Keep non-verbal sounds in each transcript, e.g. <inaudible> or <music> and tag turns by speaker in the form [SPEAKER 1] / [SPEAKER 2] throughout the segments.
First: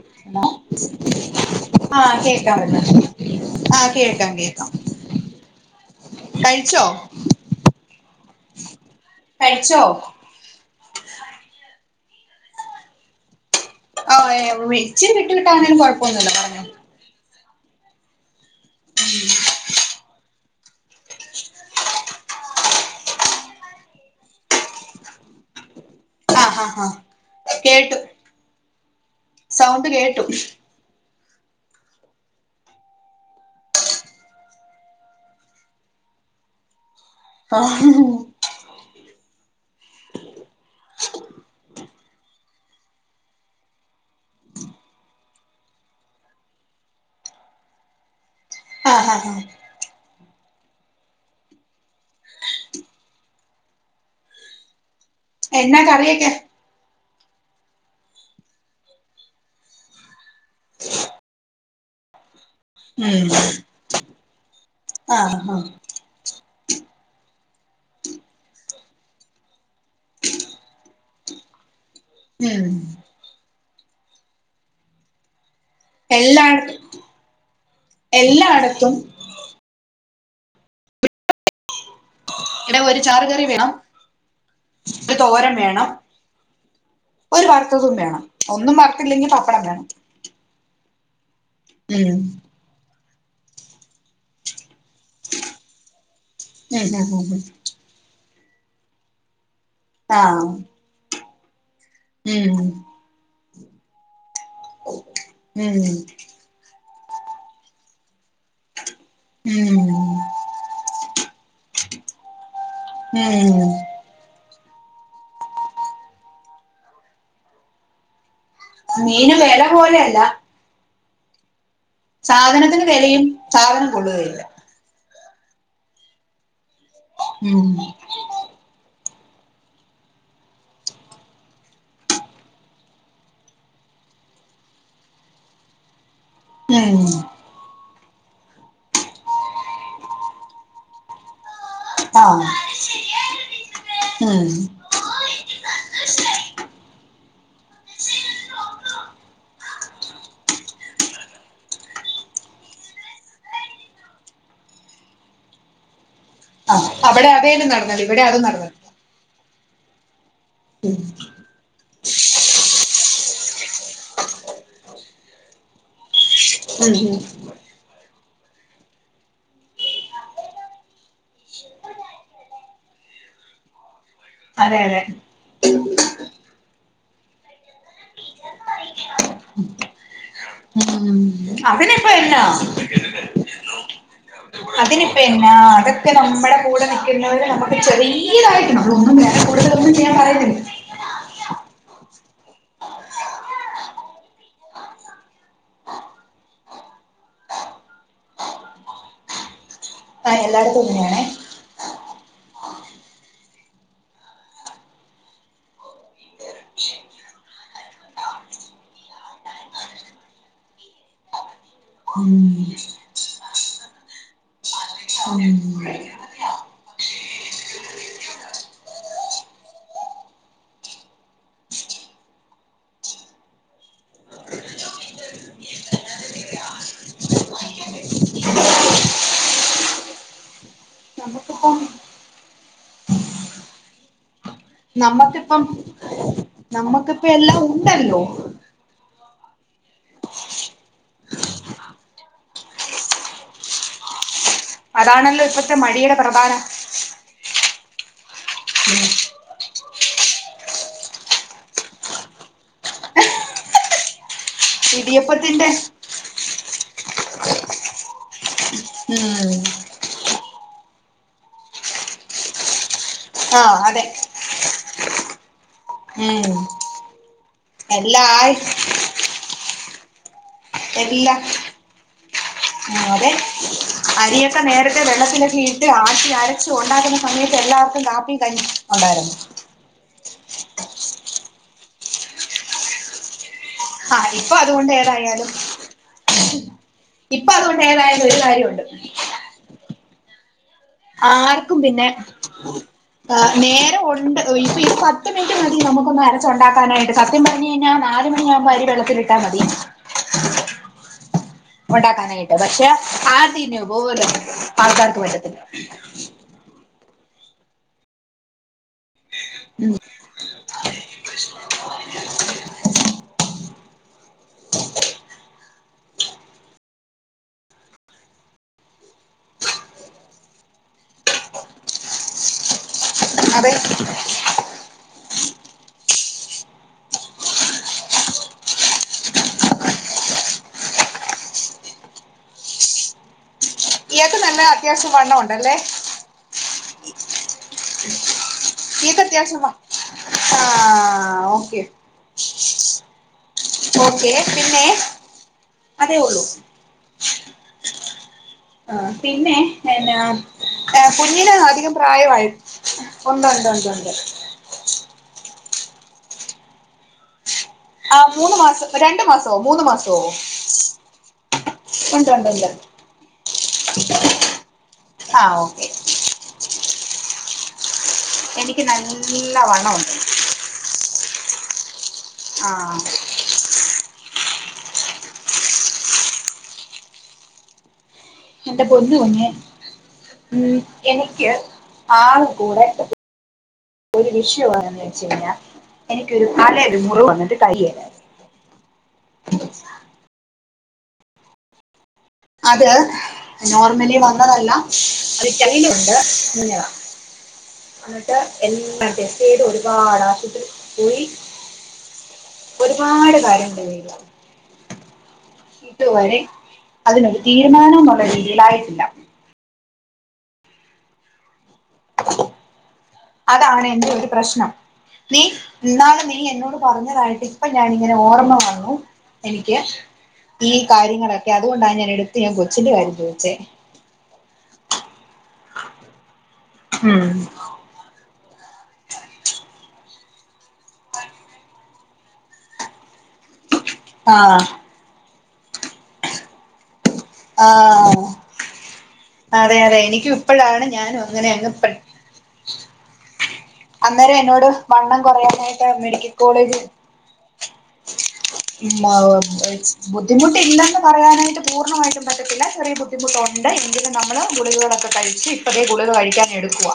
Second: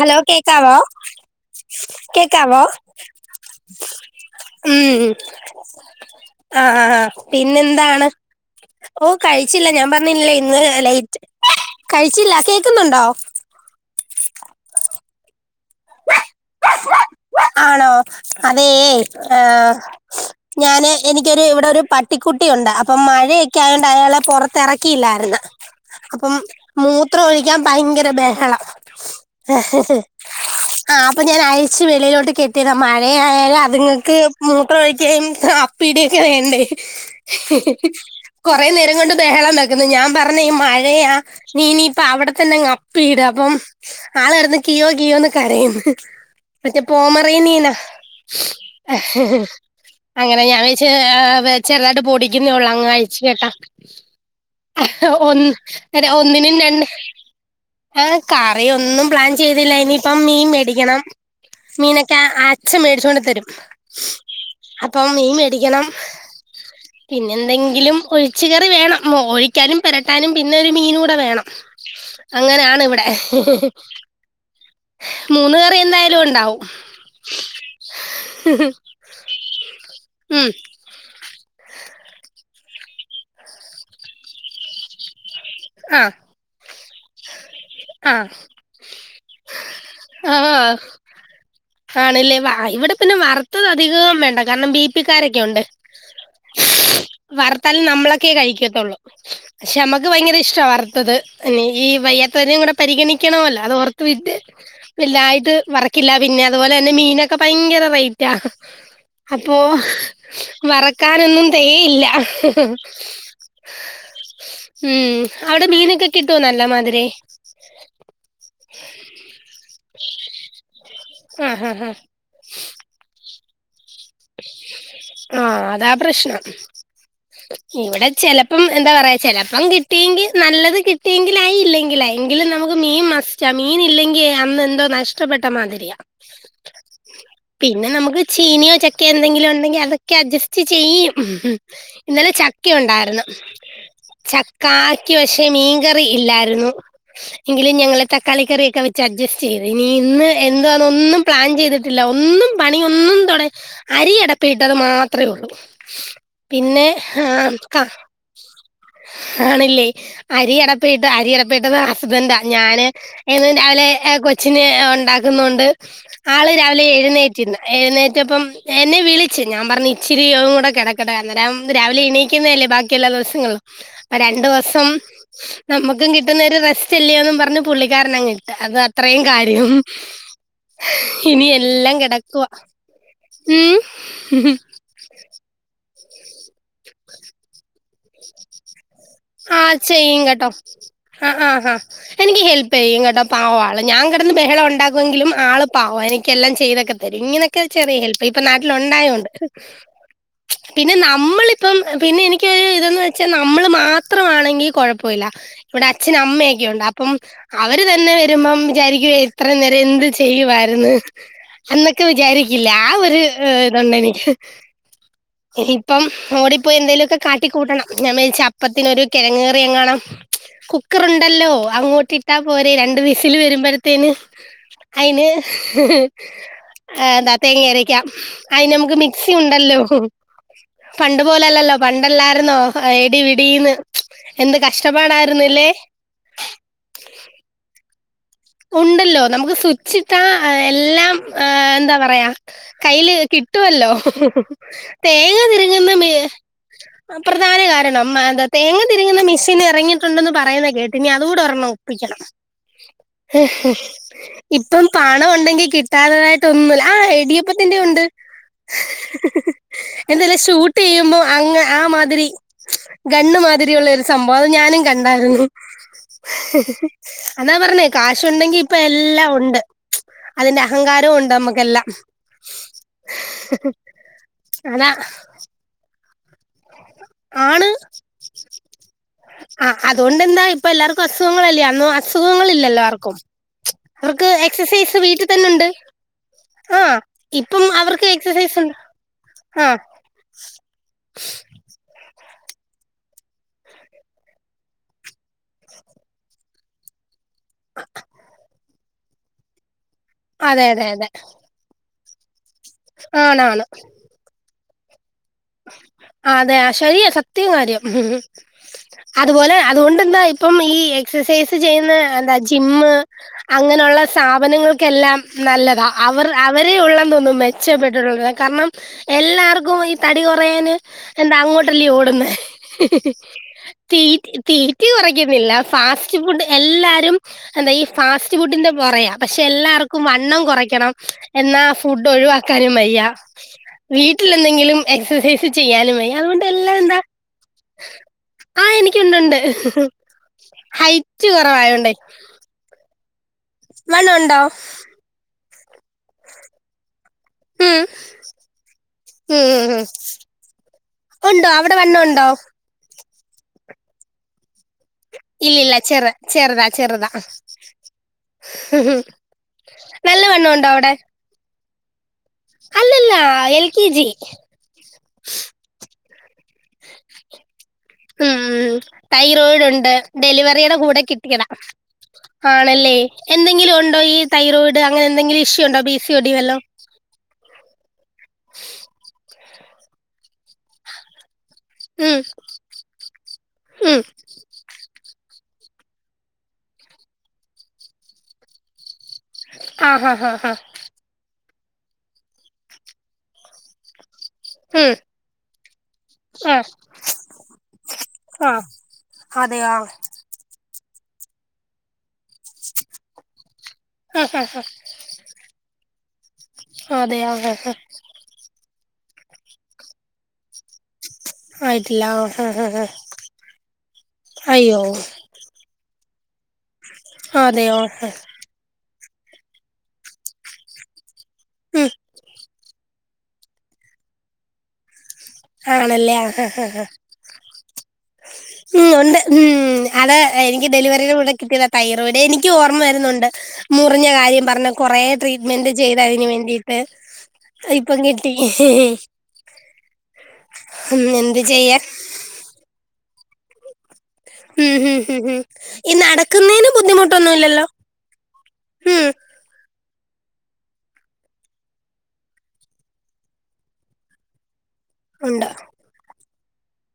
[SPEAKER 1] Hello കേക്കാവോ കേക്കാവോ
[SPEAKER 2] ആ് കേൾക്കാം കേൾക്കാം
[SPEAKER 1] ആ ആ ആ പിന്നെന്താണ് ഓ കഴിച്ചില്ല
[SPEAKER 2] കഴിച്ചോ
[SPEAKER 1] ഞാൻ പറഞ്ഞില്ലില്ലേ ഇന്ന് ലേറ്റ് കഴിച്ചില്ല കേക്കുന്നുണ്ടോ
[SPEAKER 2] ഓഹ്ച്ചി കട്ടി കാ ആണാലും കുഴപ്പൊന്നല്ലോ പറഞ്ഞ <unintelligible>
[SPEAKER 1] ആണോ അതെ ഏഹ ഞാന് എനിക്കൊരു ഇവിടെ ഒരു പട്ടിക്കുട്ടിയുണ്ട് അപ്പൊ മഴയൊക്കെ ആയോണ്ട് അയാളെ പുറത്തിറക്കിയില്ലായിരുന്നു അപ്പം
[SPEAKER 2] ആഹ് ആഹ് ആഹ്
[SPEAKER 1] മൂത്രം ഒഴിക്കാൻ
[SPEAKER 2] കേട്ടു
[SPEAKER 1] ഭയങ്കര ബഹളം
[SPEAKER 2] സൗണ്ട് കേട്ടു
[SPEAKER 1] ആഹ് അപ്പ ഞാൻ അയ്ച്ച് വെളിലൊ കെട്ടിയത മഴയായാലും അതുങ്ങക്ക് മൂത്രം ഒഴിക്കുകയും അപ്പി ഇടിയൊക്കെ വേണ്ടേ
[SPEAKER 2] ആഹ്
[SPEAKER 1] <unintelligible> കൊറെനേരം കൊണ്ട് ബെഹളം വെക്കുന്നു ഞാൻ പറഞ്ഞ് മഴയാ നീനിപ്പ അവടെ തന്നങ്ങ് അപ്പിയിട് അപ്പം ആള് കെടന്ന് കിയോ കിയോന്ന് കരയുന്ന് പോമറീനീയനാ
[SPEAKER 2] ആഹ് ആഹ്
[SPEAKER 1] <unintelligible> അങ്ങനെ ഞാൻ വെച്ച് ചെറുതായിട്ട് പൊടിക്കുന്നേള്ളാം അങ്ങഴിച്ചു കെട്ടാ <unintelligible>
[SPEAKER 2] എന്നാ
[SPEAKER 1] ഒന്ന്
[SPEAKER 2] കറിയൊക്കെ
[SPEAKER 1] ഒന്നിനും രണ്ട് ആഹ് കറി ഒന്നും പ്ലാൻ ചെയ്തില്ല ഇനിയിപ്പം മീൻ മേടിക്കണം മീനൊക്കെ അച്ഛൻ മേടിച്ചോണ്ട്
[SPEAKER 2] ഉം
[SPEAKER 1] തരും അപ്പൊ മീൻ
[SPEAKER 2] ആഹ് ആഹ്
[SPEAKER 1] മേടിക്കണം <inaudible> പിന്നെന്തെങ്കിലും ഒഴിച്ച്കറി വേണം ഒഴിക്കാനും പെരട്ടാനും പിന്നെ ഒരു മീനുടെ വേണം
[SPEAKER 2] ഉം
[SPEAKER 1] അങ്ങനാണ് <unintelligible> ഇവ്ടെ മൂന്ന്കറി എന്തായ യാലുംണ്ടാവും
[SPEAKER 2] എല്ലായിടത്തും
[SPEAKER 1] <unintelligible>
[SPEAKER 2] എല്ലായിടത്തും
[SPEAKER 1] ഉം
[SPEAKER 2] ഇവിടെ ഒരു ചാറ്കറി വേണം ഒരു തോരൻവേണം
[SPEAKER 1] ആ
[SPEAKER 2] ഒരു വറുത്തതും
[SPEAKER 1] ആ
[SPEAKER 2] വേണം ഒന്നും വറുത്തില്ലെങ്കി പപ്പടം വേണം
[SPEAKER 1] ആഹ് അഹ്
[SPEAKER 2] ഉം
[SPEAKER 1] ആണ്ല്ലേ ഇവിടെ പിന്നെ വറുത്തതധികം വേണ്ട കാരണം ബി പ്പിക്കാരൊക്കെ ഉണ്ട്
[SPEAKER 2] ഉം ഉം ഉം ഉം
[SPEAKER 1] വർത്താലും നമ്മളൊക്കെ കഴിക്കത്തുള്ളൂ പക്ഷെ നമ്മക്ക് ഭയങ്കര
[SPEAKER 2] ആഹ്
[SPEAKER 1] ഇഷ്ട്ടവ വറുത്തത് എനിക്കീ ഭയ വെരെം
[SPEAKER 2] ഉം
[SPEAKER 1] കൂടെ പരിഗണിക്കണവല്ലോ അതോർത്ത് പിന്നെ വല്ലായിട്ട് വറ്ക്കില്ല
[SPEAKER 2] ഉം
[SPEAKER 1] പിന്നെ അതുപോലെന്നെ മീനൊക്കെ ഭയങ്കര റേറ്റ അപ്പോ
[SPEAKER 2] ഉം
[SPEAKER 1] വറക്കാനൊന്നും തെകയില്ല <unintelligible>
[SPEAKER 2] ഉം
[SPEAKER 1] ഉം അവിടെ മീനെക്കെകിട്ടോ നല്ല മാതിരി
[SPEAKER 2] മീന് വെല പോലെയല്ല
[SPEAKER 1] ആഹ് അഹ് ആഹ്
[SPEAKER 2] സാധനത്തിന് വെലയും സാധനം കൊള്ളുകയില്ല
[SPEAKER 1] ആഹ് അതാ പ്രശ്നം
[SPEAKER 2] ഉം
[SPEAKER 1] ഇവിടെ ചെലപ്പം എന്താ പറയാ ചെലപ്പം കിട്ടിയെങ്കി നല്ലത് കിട്ടിയെങ്കിലായി ഇല്ലെങ്കിലായ് എങ്കിലും നമുക്ക് മീൻ മസ് സ്റ്റാ മീനില്ലെങ്കി അന്ന് എന്തോ നഷ്ടപ്പെട്ട മാതിരിയാ
[SPEAKER 2] ഉം
[SPEAKER 1] പിന്നെ നമുക്ക് ചീനിയോ ചക്കയോ എന്തെങ്കിലും ഉണ്ടെങ്കി അതൊക്കെ അഡ്ജസ്റ്റ് ചെയ്യും ഇന്നലെ
[SPEAKER 2] ആഹ്
[SPEAKER 1] ചക്ക ഒണ്ടായ്രുന്നു
[SPEAKER 2] ഉം
[SPEAKER 1] ചക്കാ ക്ക് പക്ഷെ മീൻകറി ഇല്ലായിരുന്നു എങ്കിലും ഞങ്ങള് തക്കാളി കറിയൊക്കെവെച്ച് അഡ്ജസ്റ്റ് ചെയ്ത് ഇനി ഇന്ന് എന്ത്വാന്നൊന്നും പ്ലാൻ ചെയ്തിട്ടില്ല ഒന്നും പണിയൊന്നും തൊട അരിയടപ്പീട്ടത് മാത്ര ഉള്ളൂ പിന്നെ
[SPEAKER 2] ആഹ് അവിടെ
[SPEAKER 1] ആഹ്
[SPEAKER 2] അതേലും
[SPEAKER 1] കാ
[SPEAKER 2] നടന്നത് ഇവിടെ അതും നടന്നത്
[SPEAKER 1] ആണില്ലേ അരി അടെപ്പേട്ട് അരി അടെപ്പീട്ടത് ഹസ്ബന്റാ ഞാന് എന്നും രാവിലെ കൊച്ചിന് ഒണ്ടാക്കുന്നൊണ്ട് ആള് രാവിലെ
[SPEAKER 2] ഉം ഉം
[SPEAKER 1] എഴുന്നേറ്റിന്ന് എഴുന്നേറ്റപ്പം എന്നെ വിളിച്ച് ഞാം പറഞ്ഞ് ഇച്ചിരിയും കൂടെ കെടക്കട്ടെ ആനേരം രാവിലെ എണീക്കുന്നെല്ലേ ബാക്കിയെല്ലാ ദിവസങ്ങളും അപ്പ
[SPEAKER 2] അതെ
[SPEAKER 1] രണ്ടുദിവസം
[SPEAKER 2] അതെ
[SPEAKER 1] നമ്മുക്കും കിട്ടുന്ന ഒരു റെസ്റ്റ് ഇല്ലെയോ പർഞ്ഞ് പുള്ളിക്കാരനങ്ങിട്ട് അത് അത്രയും കാര്യം
[SPEAKER 2] ഉം
[SPEAKER 1] ഇനിയെല്ലാം
[SPEAKER 2] അതിനിപ്പ എന്നാ
[SPEAKER 1] കെടക്കുവാ ഉം <unintelligible>
[SPEAKER 2] പിന്നെ അതൊക്കെ നമ്മുടെ കൂടെ നിൽക്കുന്നവര് നമുക്ക് ചെറിയ യതായിട്ട് നമ്മളൊന്നും വേറെകൂടുതലൊന്നും ചെയ്യാൻ പറയത്തില്ല
[SPEAKER 1] അഹ് ആഹ് അഹ് എനിക്ക് ഹെൽപ്പെയ്യും കേട്ടോ പാവാള് ഞാൻ കെടന്ന് ബെഹളംണ്ടാകുവെങ്കിലും ആള് പാവ എനിക്കെല്ലാം ചെയ്തെക്കെ ത തരും ഇങ്ങനൊക്കെ ചെറിയ ഹെല്പ്യ്യും ഇപ്പൊ നാട്ടിൽ ഉണ്ടായോണ്ട്
[SPEAKER 2] ആഹ് എല്ലായിടത്തും
[SPEAKER 1] പിന്നെ
[SPEAKER 2] അങ്ങനെയാണേ
[SPEAKER 1] നമ്മളിപ്പം പിന്നെ എനിക്കൊരു ഇതന്ന് വെച്ചാ നമ്മള് മാ മാത്രമാണെങ്കി കുഴപ്പല്യ ഇവിടെ അച്ഛന അമ്മയൊക്കെണ്ട് അപ്പം അവര് തന്നെ വരുമ്പം വിചാരിക്ക്യും എത്ര നേരം എന്ത് ചെയ്യുവായിരുന്ന് എന്നൊക്കെ
[SPEAKER 2] ഉം
[SPEAKER 1] വിചാരിക്കില്ലേ ആഹ് ഒരു ഇതുണ്ടെനിക്ക്
[SPEAKER 2] ഉം
[SPEAKER 1] ഇപ്പം ഓടിപ്പോയി എന്തേലുമൊക്കെ കാട്ടി കൂട്ടണം. ഞാൻ വിചാരിച്ചു അപ്പ ത്തിനൊരു കിഴങ് കറിയെങ്ങാണം കുക്കറ്ണ്ടല്ലോ അങ്ങോട്ടിട്ടാ പോരെ രണ്ട് വിസില് വരുമ്പോഴത്തേന് അയിന് എന്താ തേങ്ങ അരക്ക അതിന് നമുക്ക് മിക്സി ഉണ്ടല്ലോ പണ്ട് പോലല്ലല്ലോ
[SPEAKER 2] നമുക്കിപ്പം
[SPEAKER 1] പണ്ടല്ലായിരുന്നോ എടിപിടിന്ന് എന്ത് കഷ് ഷ്ടപാടായിരുന്നല്ലേ
[SPEAKER 2] നമ്മക്കിപ്പം നമ്മക്കിപ്പ എല്ലാം ഉണ്ടല്ലോ
[SPEAKER 1] ഉണ്ടല്ലോ നമുക്ക് സുച്ചിട്ടാ എല്ലാം എന്താ പറയാ കയ്യില് കിട്ടുമല്ലോ തേങ്ങ
[SPEAKER 2] അതാണല്ലോ ഇപ്പത്തെ
[SPEAKER 1] തിരങ്ങുന്ന മി
[SPEAKER 2] മടിയുടെ പ്രധാന
[SPEAKER 1] പ്രധാന കാരണം ന്താ തേങ്ങ തിരിങ്ങുന്ന മെഷിൻ ഇറങ്ങിട്ട ണ്ടന്ന് പറയുന്ന കേട്ടിനി അതുകൂടെ ഒരെണ്ണം ഒപ്പിക്കണം ഇപ്പം പണം
[SPEAKER 2] ഇടിയപ്പത്തിന്റെ
[SPEAKER 1] ഉണ്ടെങ്കിൽ കിട്ടാത്തതായിട്ട് ട്ടൊന്നുല്ല ആഹ് ഇടിയപ്പത്തിന്റെ ഉണ്ട്
[SPEAKER 2] ഉം <unintelligible>
[SPEAKER 1] എന്തല്ല ഷൂട്ട് ചെയ്യുമ്പോ അങ്ങ് ആ മാതിരി ഗണ്ണ് മാതിരി
[SPEAKER 2] ആഹ്
[SPEAKER 1] ഉള്ള ഒരു
[SPEAKER 2] അതെ
[SPEAKER 1] സംഭവം ഞാനും കണ്ടാരുന്നു.
[SPEAKER 2] ഉം
[SPEAKER 1] അതാ പറഞ്ഞെ ക്യാഷ്
[SPEAKER 2] എല്ലായി
[SPEAKER 1] ഉണ്ടെങ്കിൽ ഇപ്പോ എ ല്ലാ ഉണ്ട്. അതിന്റെ അഹങ്കാരവും ഉണ്ട് നമുക്കെല്ലാം
[SPEAKER 2] ആ അതെ അരിയൊക്കെ
[SPEAKER 1] അതാ
[SPEAKER 2] നേരത്തെ വെള്ളത്തിലൊക്കെ ഇ ട്ട് ആട്ടി അരച്ചു ഉണ്ടാക്കുന്ന സമയത്ത് എല്ലാവർക്കും കാപ്പിയും ക ഉണ്ടായിരുന്നു.
[SPEAKER 1] ആഹ് അതുകൊണ്ട് എന്താ ഇപ്പൊ എല്ലാവർക്കും അസുഖങ്ങളല്ലേ അന്നും അസുഖങ്ങളില്ലല്ലോ എല്ലാവർക്കും അവർക്ക്
[SPEAKER 2] ആഹ് ഇപ്പൊ അതുകൊണ്ട്
[SPEAKER 1] എക്സസൈസ് വീട്ടിൽ തന്നെ
[SPEAKER 2] ഏതായാലും
[SPEAKER 1] ഉണ്ട് ആഹ്
[SPEAKER 2] ഇപ്പൊ
[SPEAKER 1] ഇപ്പം
[SPEAKER 2] അതുകൊണ്ട്
[SPEAKER 1] അവർക്ക്
[SPEAKER 2] ഏതായാലും ഒരു
[SPEAKER 1] എക്സസൈസ് ഉണ്ട്
[SPEAKER 2] കാര്യമുണ്ട്
[SPEAKER 1] ആഹ്
[SPEAKER 2] ആർക്കും പിന്നെ ആ് നേരെ ഉണ്ട് ഇപ്പൊ ഒരു പത്ത് മിനിറ്റ് മതി നമുക്കൊന്ന് അരച്ച ഉണ്ടാക്കാനായിട്ട് സത്യം പറഞ്ഞു കഴിഞ്ഞ നാല് മണി ആകുമ്പൾ അരി വെള്ളത്തിലിട്ടാ മതി
[SPEAKER 1] അതെ അതെ അതെ
[SPEAKER 2] ഉണ്ടാക്കാനായിട്ട്. പക്ഷെ
[SPEAKER 1] ആണാണ്
[SPEAKER 2] ആദ്യന്നെ ഇപ്പലും ആൾക്കാർക്ക് പറ്റത്തില്ല.
[SPEAKER 1] ആഹ് അതെ ശെരിയ സത്യം കാര്യം ഉം അതുപോലെ
[SPEAKER 2] ഉം
[SPEAKER 1] അതുകൊണ്ട് എന്തായി ഇപ്പം ഈ എക്സസൈസ് ചെയ്യുന്ന എന്താ ജിമ്മ അങ്ങനെള്ള സ്ഥാപനങ്ങൾക്കെല്ലാം നല്ലതാ അവർ അവരെ ഉള്ളെന്ന് തോനുന്നു മേ മെച്ചപ്പെട്ടിട്ടുള്ളത്. കാരണം എല്ലാവർക്കും ഈ തടി കുറയാന് എന്താ അങ്ങോട്ടല്ലേ ഓടുന്നേ
[SPEAKER 2] അതെ
[SPEAKER 1] തീ തീറ്റി കുറയ്ക്കുന്നില്ല. ഫാസ്റ്റ് ഫുഡ് എല്ലാരും എന്താ ഈ ഫാസ്റ്റ് ഫുഡിന്റെ പുറകെയാ പക്ഷെ എല്ലാവർക്കും വണ്ണം കുറയ്ക്കണം. എന്നാ ഫുഡ് ഒഴിവാക്ക നും വയ്യ വീട്ടിൽ
[SPEAKER 2] ഇയാൾക്ക് നല്ല
[SPEAKER 1] എന്തെങ്കിലും
[SPEAKER 2] അത്യാവശ്യം വണ്ണം
[SPEAKER 1] എക്സസൈസ്
[SPEAKER 2] ഉണ്ടല്ലേ
[SPEAKER 1] ചെയ്യാനും വയ്യ. അതുകൊണ്ട് എല്ലാം എന്താ ആഹ് എനിക്ക
[SPEAKER 2] ഇയാൾക്ക്
[SPEAKER 1] ഇണ്ടണ്ട്
[SPEAKER 2] അത്യാവശ്യം വ ആ
[SPEAKER 1] ഹൈറ്റ്
[SPEAKER 2] ഓക്കെ
[SPEAKER 1] കൊറവായോണ്ടേ
[SPEAKER 2] ഓക്കെ പിന്നെ അതേ ഉള്ളൂ.
[SPEAKER 1] ഉം
[SPEAKER 2] ആ
[SPEAKER 1] ഉം
[SPEAKER 2] പിന്നെ
[SPEAKER 1] ഉം. ഉണ്ടോ
[SPEAKER 2] കുഞ്ഞിന്
[SPEAKER 1] അവിടെ
[SPEAKER 2] അധികം
[SPEAKER 1] വണ്ണമുണ്ടോ?
[SPEAKER 2] പ്രായമായൊ ഉണ്ട് ഉണ്ട് ഉണ്ട് ഉണ്ട്
[SPEAKER 1] ഇല്ല ല്ല ചെറ ചെറുതാ ചെറുതാ
[SPEAKER 2] ആഹ് മൂന്ന് മാസം രണ്ട് മാസമോ മൂന്ന് മാസമോ
[SPEAKER 1] നല്ല വണ്ണമുണ്ടോ അവിടെ? അല്ലല്ല എൽ കെ ജി.
[SPEAKER 2] ആഹ് ഓക്കെ
[SPEAKER 1] ഉം
[SPEAKER 2] എനിക്ക് നല്ല
[SPEAKER 1] തൈറോയ്ഡ് ഉണ്ട്.
[SPEAKER 2] വണ്ണമുണ്ട്
[SPEAKER 1] ഡെലിവറിയുടെ കൂടെ കിട്ടിയത
[SPEAKER 2] ആ
[SPEAKER 1] ആണല്ലേ എന്തെങ്കിലും ഉണ്ടോ ഈ തൈറോയ്ഡ് അങ്ങനെ എന്തെങ്കിലും ഇഷ്യൂ ഉണ്ടോ പിസി ഒടി വല്ലോം
[SPEAKER 2] എന്റെ പൊന്നുകുഞ്ഞെ ഉം എനിക്ക്
[SPEAKER 1] ഉം
[SPEAKER 2] ആക ക്കൂടെ
[SPEAKER 1] ഉം
[SPEAKER 2] ഒരു വിഷയണെന്ന് വെച്ച കഴിഞ്ഞാൽ എനിക്കൊരു കാലേ ഒരു മുറി വന്നിട്ട് കരിയേല
[SPEAKER 1] ആഹ് ആഹ് ആഹ് ആഹ്
[SPEAKER 2] അത് നോർമലി വന്ന് ന്നതല്ല
[SPEAKER 1] ഉം
[SPEAKER 2] അതിറ്റലിലുണ്ട്
[SPEAKER 1] ആ
[SPEAKER 2] കുഞ്ഞതാ എന്നിട്ട്
[SPEAKER 1] ആ
[SPEAKER 2] എല്ലാം ടെസ്റ്റ് ചെയ്ത്
[SPEAKER 1] അതെയോ ആ
[SPEAKER 2] ഒരുപാട്ആശുപത്രി പോ പോയി ഒരുപാട് കാര്യം ണ്ടയില്
[SPEAKER 1] ആഹ് ആഹ്
[SPEAKER 2] ഇതുവരെ
[SPEAKER 1] ആ
[SPEAKER 2] അതിനൊരു
[SPEAKER 1] ഹാ ഹാ
[SPEAKER 2] തീരുമാനുള്ള രീതിയിലായിട്ടില്ല
[SPEAKER 1] ആയിട്ടില്ല ആഹ് ആഹ് ആഹ്
[SPEAKER 2] അതാണ് എന്റെ ഒരു പ്രശ്നം
[SPEAKER 1] അയ്യോ
[SPEAKER 2] നീ ഇന്നാള് നീ എന്നോട് പറഞ്ഞതായിട്ട് ഇപ്പ
[SPEAKER 1] അതെയോ ആ,
[SPEAKER 2] ഞാാനിങ്ങനെ ഓർമ്മ വന്നു എനിക്ക് ഈ കാര്യങ്ങളൊക്കെ
[SPEAKER 1] ഉം
[SPEAKER 2] അതുകൊണ്ടാ ഞാൻ എടുത്ത് ഞാൻ കൊച്ചിൻ്റെ കാര്യം ചോയ്ച്ചേ
[SPEAKER 1] ആണല്ലേ ആഹ് ആഹ് ആഹ്
[SPEAKER 2] ഉം
[SPEAKER 1] ഉം ഉണ്ട് ഹും അത് എനിക്ക് ഡെലിവറി കൂടെ കിട്ടിയതാ തൈറോയിഡ് എനിക്കും ഓർമ്മ വരുന്നുണ്ട് മുറിഞ്ഞ കാര്യം
[SPEAKER 2] ആഹ്
[SPEAKER 1] പറഞ്ഞ് കൊറേ ട്രീറ്റ്മെന്റ് ചെയ്തതിന് വേണ്ടിട്ട്
[SPEAKER 2] ആഹ് അതെ അതെ എനിക്കും ഇപ്പോഴാണ്
[SPEAKER 1] ഉം
[SPEAKER 2] ഞാനും
[SPEAKER 1] എന്ത്
[SPEAKER 2] അങ്ങനെ അങ്
[SPEAKER 1] ചെയ്യാൻ
[SPEAKER 2] പെട്ട് അന്നേരം എന്നോട്
[SPEAKER 1] ഉം ഉം
[SPEAKER 2] വണ്ണം
[SPEAKER 1] ഉം ഉം
[SPEAKER 2] കുറയാനായിട്ട്
[SPEAKER 1] ഈ
[SPEAKER 2] മെഡിക്കൽ
[SPEAKER 1] നടക്കുന്നതിന്
[SPEAKER 2] കോളേജ്
[SPEAKER 1] ബുദ്ധിമുട്ടൊന്നുല്ലല്ലോ
[SPEAKER 2] മാ വ ബുദ്ധിമുട്ടി ഇല്ലെന്ന് പറയാനായിട്ട് പൂർണ്ണമായിട്ടും പറ്റത്തില്ല ചെറിയ ബുദ്ധിമുട്ട് - ബുദ്ധിമുട്ടുണ്ട് എങ്കിലും നമ്മള് ഗുളികളൊക്കെ
[SPEAKER 1] ഉണ്ട്
[SPEAKER 2] കഴിച്ച് ഇപ്പ ദേ ഗുളിക കഴിക്കാൻ എടുക്കുവ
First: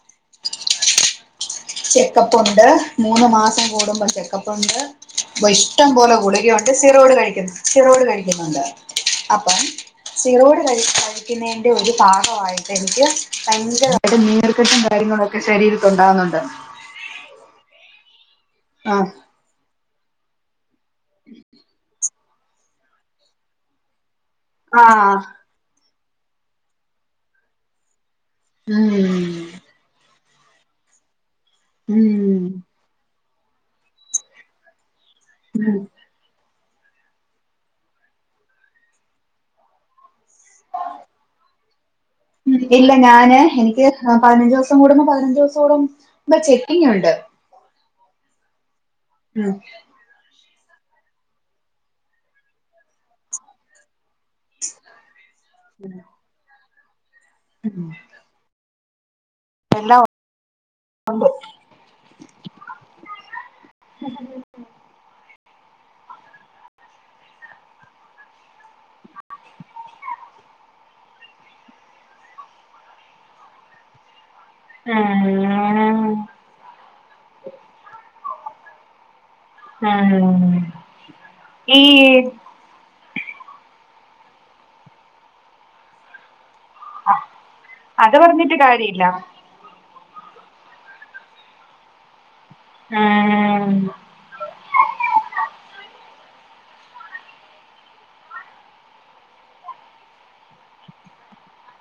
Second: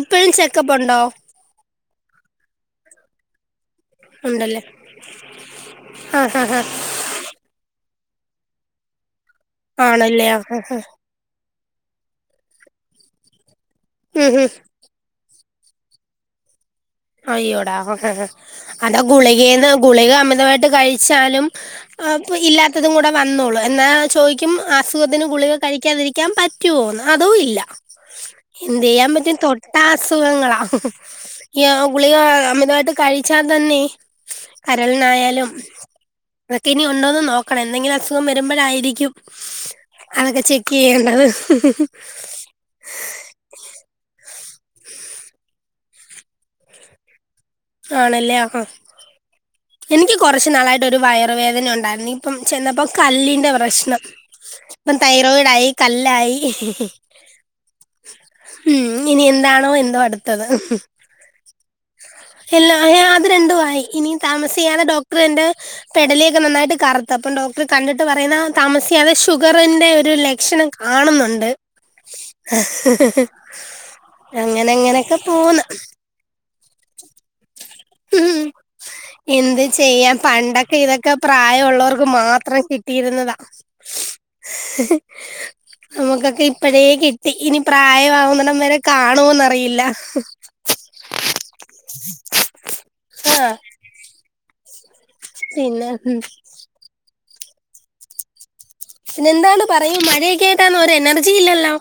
[SPEAKER 1] ഇപ്പോഴും ചെക്കപ്പ്ണ്ടോ
[SPEAKER 2] ചെക്കപ്പ് ഉണ്ട് മൂന്ന് മാസം കൂടുമ്പോ
[SPEAKER 1] ഉണ്ടല്ലേ
[SPEAKER 2] ചെക്കപ്പുണ്ട് വ ഇഷ്ടം പോലെ
[SPEAKER 1] ആഹ് ആഹ്
[SPEAKER 2] ഗുളികയുണ്ട്
[SPEAKER 1] ആഹ്
[SPEAKER 2] സിറോയിഡ് കഴിക്കുന്നു സിറോയിഡ് കഴിക്കുന്നുണ്ട് അപ്പം
[SPEAKER 1] ആണല്ലേ ആഹ്
[SPEAKER 2] സിറോയിഡ്
[SPEAKER 1] ആഹ് ആഹ്
[SPEAKER 2] കഴിച്ചാല് ഒരു എൻ്റെ ഭാഗമായിട്ട് എനിക്ക് ഭയങ്കരമായിട്ട്
[SPEAKER 1] ഉം ഉം
[SPEAKER 2] നീർക്കെട്ടും ക കാര്യങ്ങളൊക്കെ ശരീരത്തുണ്ടാവുന്നുണ്ട്
[SPEAKER 1] അയ്യോടാ അതാ
[SPEAKER 2] ആഹ്
[SPEAKER 1] ഗുളികേന്ന് ഗുളിക അമിതമായിട്ട് കഴിച്ച് ച്ചാലും ഇല്ലാത്തതും കൂടെ വന്നോളും എന്നാ ചോദിക്കും
[SPEAKER 2] ആഹ്
[SPEAKER 1] അസുഖത്തിന് ഗുളിക കഴിക്കാതിരിക്കാൻ പറ്റോ അതും ഇല്ല എന്ത് ചെയ്യൻ
[SPEAKER 2] ഉം
[SPEAKER 1] പറ്റും തൊട്ടാ തൊട്ടാ അസുഖങ്ങളാ നിയാ ഗുളിക
[SPEAKER 2] ഉം
[SPEAKER 1] അമിതമായിട്ട് കഴിച്ചാൽ തന്നെ കരളിനായാലും
[SPEAKER 2] ഉം
[SPEAKER 1] അതക്കെ ഇനി ഉണ്ടോന്ന് നോക്കണം എന്തെങ്കിലും അസുഖം വരുമ്പോഴായിരിക്കും അതൊക്കെ ചെക്കയ്യേണ്ടത്
[SPEAKER 2] ഇല്ല ഞാന് എനിക്ക് പതിനഞ്ചുവസം കൂടുമ്പോ പതിനഞ്ചുസം കൂടുമ്പോ ചെക്കിങ്ങുണ്ട്
[SPEAKER 1] ആണല്ലേ അപ്പൊ
[SPEAKER 2] ഉം
[SPEAKER 1] എനിക്ക് കുറച്ച് നാളായിട്ട് ഒരു വയറുവേദന ഉണ്ടായിരുന്നു ഇപ്പം ചെന്നപ്പോ കല്ലിന്റെ പ്രശ്നം ഇപ്പം തൈറോയിഡായി കല്ലായി
[SPEAKER 2] ഉം
[SPEAKER 1] ഉം ഇനി എന്താണോ എന്തോ അടുത്തത്
[SPEAKER 2] അങ്കോ
[SPEAKER 1] എല്ലാ ആഹ് അത് രണ്ടും ആയി ഇനി താമസിയാതെ ഡോക്ടറെന്റെ പെടലിയൊക്കെ നന്നായിട്ട് കറുത്ത് അപ്പൊ ഡോക്ടർ കണ്ടിട്ട് പറയുന്ന താമസിയാതെ ഷുഗറിന്റെ ഒരു ലക്ഷണം കാണുന്നുണ്ട് അങ്ങന അങ്ങനെയൊക്കെ പോന്ന് എന്ത് ചെയ്യാൻ
[SPEAKER 2] ഉം ഉം
[SPEAKER 1] പണ്ടൊക്കെ ഇതൊക്കെ പ്രായം ഉള്ളോർക്ക്
[SPEAKER 2] ഈ
[SPEAKER 1] മാത്രം കിട്ട് ട്ടിയിരുന്നതാ നമുക്കൊക്കെ പ്പഴേ കിട്ടി ഇനി
[SPEAKER 2] അത് പറഞ്ഞ
[SPEAKER 1] പ്രായമാവൂന്നടം വരെ കാണോന്നറിയില്ല ആ പിന്നെ ഹും പിന്നെ എന്താണ് പറയും മഴയൊക്കെ ആയിട്ടാന്നൊ ഒരു എനർജി ഇല്ലല്ലോ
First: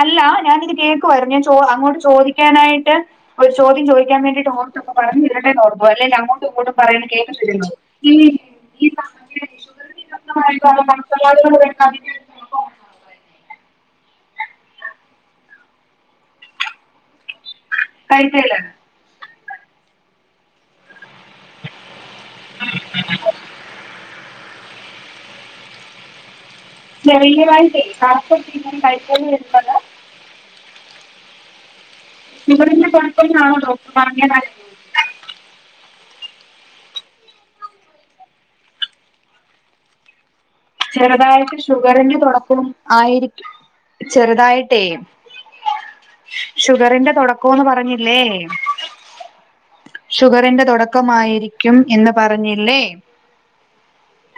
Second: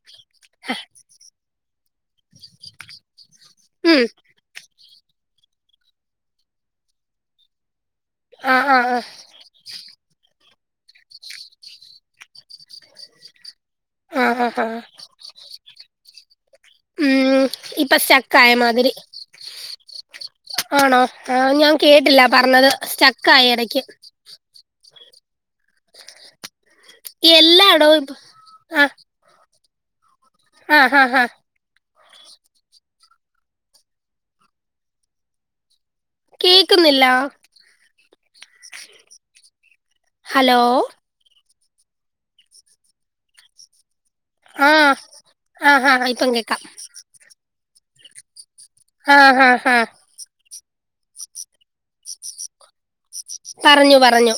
[SPEAKER 2] അല്ല ഞാനിത് കേക്കുവായിരുന്നു ഞാൻ ചോ അങ്ങോട്ട് ചോദിക്കാനായിട്ട് ഒരു ചോദ്യം
[SPEAKER 1] ഉം
[SPEAKER 2] ചോദിക്കാൻ വേണ്ടിട്ട്ഓ തപ്പൊ പറഞിരട്ടേർന്നു ഓടുമ്പൊ അല്ലെങ്കി അങ്ങോട്ടും ഇങ്ങോട്ടും പറയാ കേക്കത്തില്ലേന്നൊ
[SPEAKER 1] ആ ആ ആ
[SPEAKER 2] <unintelligible>
[SPEAKER 1] ആ ഹാ ഹാ ഇപ്പൊ
[SPEAKER 2] കഴിക്കയില്
[SPEAKER 1] സ്റ്റക്കായമാതിരി ആണോ? ആ ഞാൻ കേട്ടില്ല പറഞ്ഞത് സ്റ്റക്കായി എടക്ക്. ഈ
[SPEAKER 2] ചെറിയവായിട്ടേ
[SPEAKER 1] എല്ലായിടവും ഇപ്പ
[SPEAKER 2] ആപ്പു മീൻ കറി
[SPEAKER 1] ആ
[SPEAKER 2] കഴിക്കാൻ വരുന്നതാ
[SPEAKER 1] ആ ഹാ ഹാ
[SPEAKER 2] ഇവിടെന്നെ <unintelligible>
[SPEAKER 1] കേക്കുന്നില്ല ഹലോ
[SPEAKER 2] ചെറുതായിട്ട് ഷുഗറിന്റെ തുടക്കം ആയിരിക്കും
[SPEAKER 1] ആ
[SPEAKER 2] ചെറുതായിട്ടേ
[SPEAKER 1] ആ ഹാ ഇപ്പം കേക്കാം
[SPEAKER 2] ഷുഗറിന്റെ തൊട ക്കോന്ന് പറഞ്ഞില്ലേ?
[SPEAKER 1] ആ ഹാ ഹാ
[SPEAKER 2] ഷുഗറിന്റെ തൊടക്കമായിരിക്കും എന്ന് പറഞ്ഞില്ലേ?
[SPEAKER 1] പറഞ്ഞു പറഞ്ഞു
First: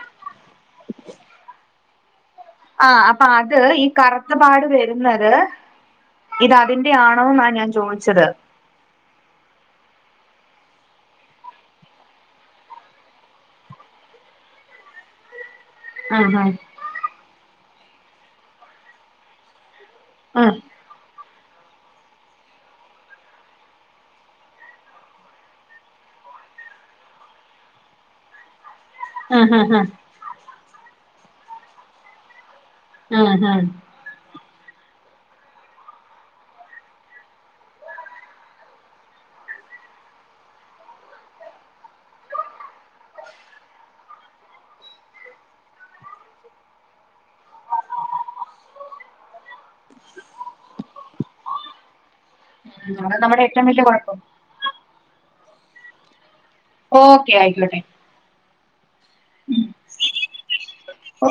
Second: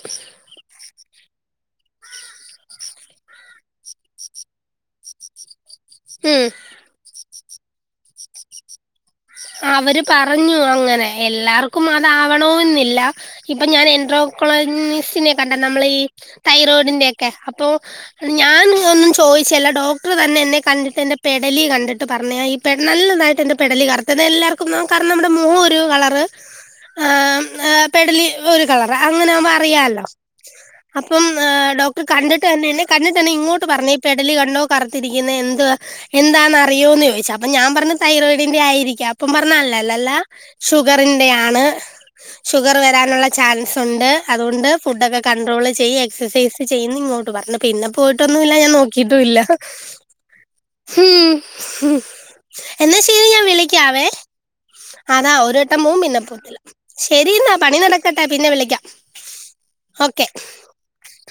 [SPEAKER 2] ആ അപ്പൊ അത് ഈ കറുത്തപാട് വരുന്നത്
[SPEAKER 1] ഉം
[SPEAKER 2] ഇത് അതി ന്റെ ആണോന്നാ ഞാൻ ചോയിച്ചത്.
[SPEAKER 1] അവര് പറഞ്ഞു അങ്ങനെ എല്ലാർക്കും അതാവണോന്നില്ല. ഇപ്പൊ ഞാൻ എൻട്രോക്കോളിനിസിനെ കണ്ട നമ്മളീ
[SPEAKER 2] ആഹ്
[SPEAKER 1] തൈറോയിഡിന്റെ ഒക്കെ അപ്പൊ ഞാൻ ഒന്നും ചോദിച്ചല്ല ഡോ ക്ടറ് തന്നെ
[SPEAKER 2] ആഹ് ഉം
[SPEAKER 1] എന്നെ കണ്ടിട്ട് എന്റെ പെടലി കണ്ടിട്ട് പറഞ്ഞത ഈ പെ നല്ലതായിട്ട് എന്റെ പെടലി കറ് തതെല്ലാർക്കും നാം കാരണം നമ്മുടെ മൊഖം ഒരു കളറ് ആം ആ പെടലി ഒരു കളറ് അങ്ങനെ ആവ്മ്പൊ
[SPEAKER 2] ആഹ് ആഹ്
[SPEAKER 1] അറിയാലോ അപ്പം ഹ് ഡോക്ടർ കണ്ടിട്ട് ന്നെ എന്നെ
[SPEAKER 2] ആഹ് ആഹ് ആഹ്
[SPEAKER 1] കണ്ടിട്ടെന്നെഇങ്ങോട്ട് പറഞ്ഞെ പെടലി കണ്ടോ കറുത്തിരിക്കുന്നേ എന്ത് എന്താന്നറിയോ എന്ന് ചോദിച്ചാ അപ്പൊ ഞാൻ പറഞ്ഞ തൈറോയിഡിന്റെറെ ആയിരി ക്കാപ്പം പറഞ്ഞ് അല്ലല്ലാ ഷുഗറിന്റെയാണ്. ഷുഗർ വരാനുള്ള ചാൻസ് ഉണ്ട് അതുകൊണ്ട് ഫുഡൊക്കെ കണ്ട്രോൾ ചെയ്യ് എക്സസൈസ് ചെയ്യുന്നിങ്ങോട്ട് പറഞ്ഞു പിന്നെ പോയിട്ടൊന്നുല്ല ഞാൻ നോക്കിട്ടുല്ല. ഹും എന്നാ
[SPEAKER 2] അതാണ്
[SPEAKER 1] ശെരിഞാൻ
[SPEAKER 2] നമ്മുടെ
[SPEAKER 1] വിളി
[SPEAKER 2] ഏറ്റവും വലിയ കുഴപ്പം
[SPEAKER 1] അതാ ഒരു വട്ടം മൂ പിന്നെ ശരി
[SPEAKER 2] ഓക്കെ
[SPEAKER 1] ന്നാ
[SPEAKER 2] ആയിക്കോട്ടെ
[SPEAKER 1] പണി നടക് ക്കട്ടെ പിന്നെ വിളിക്കാം ഓക്കെ
[SPEAKER 2] അ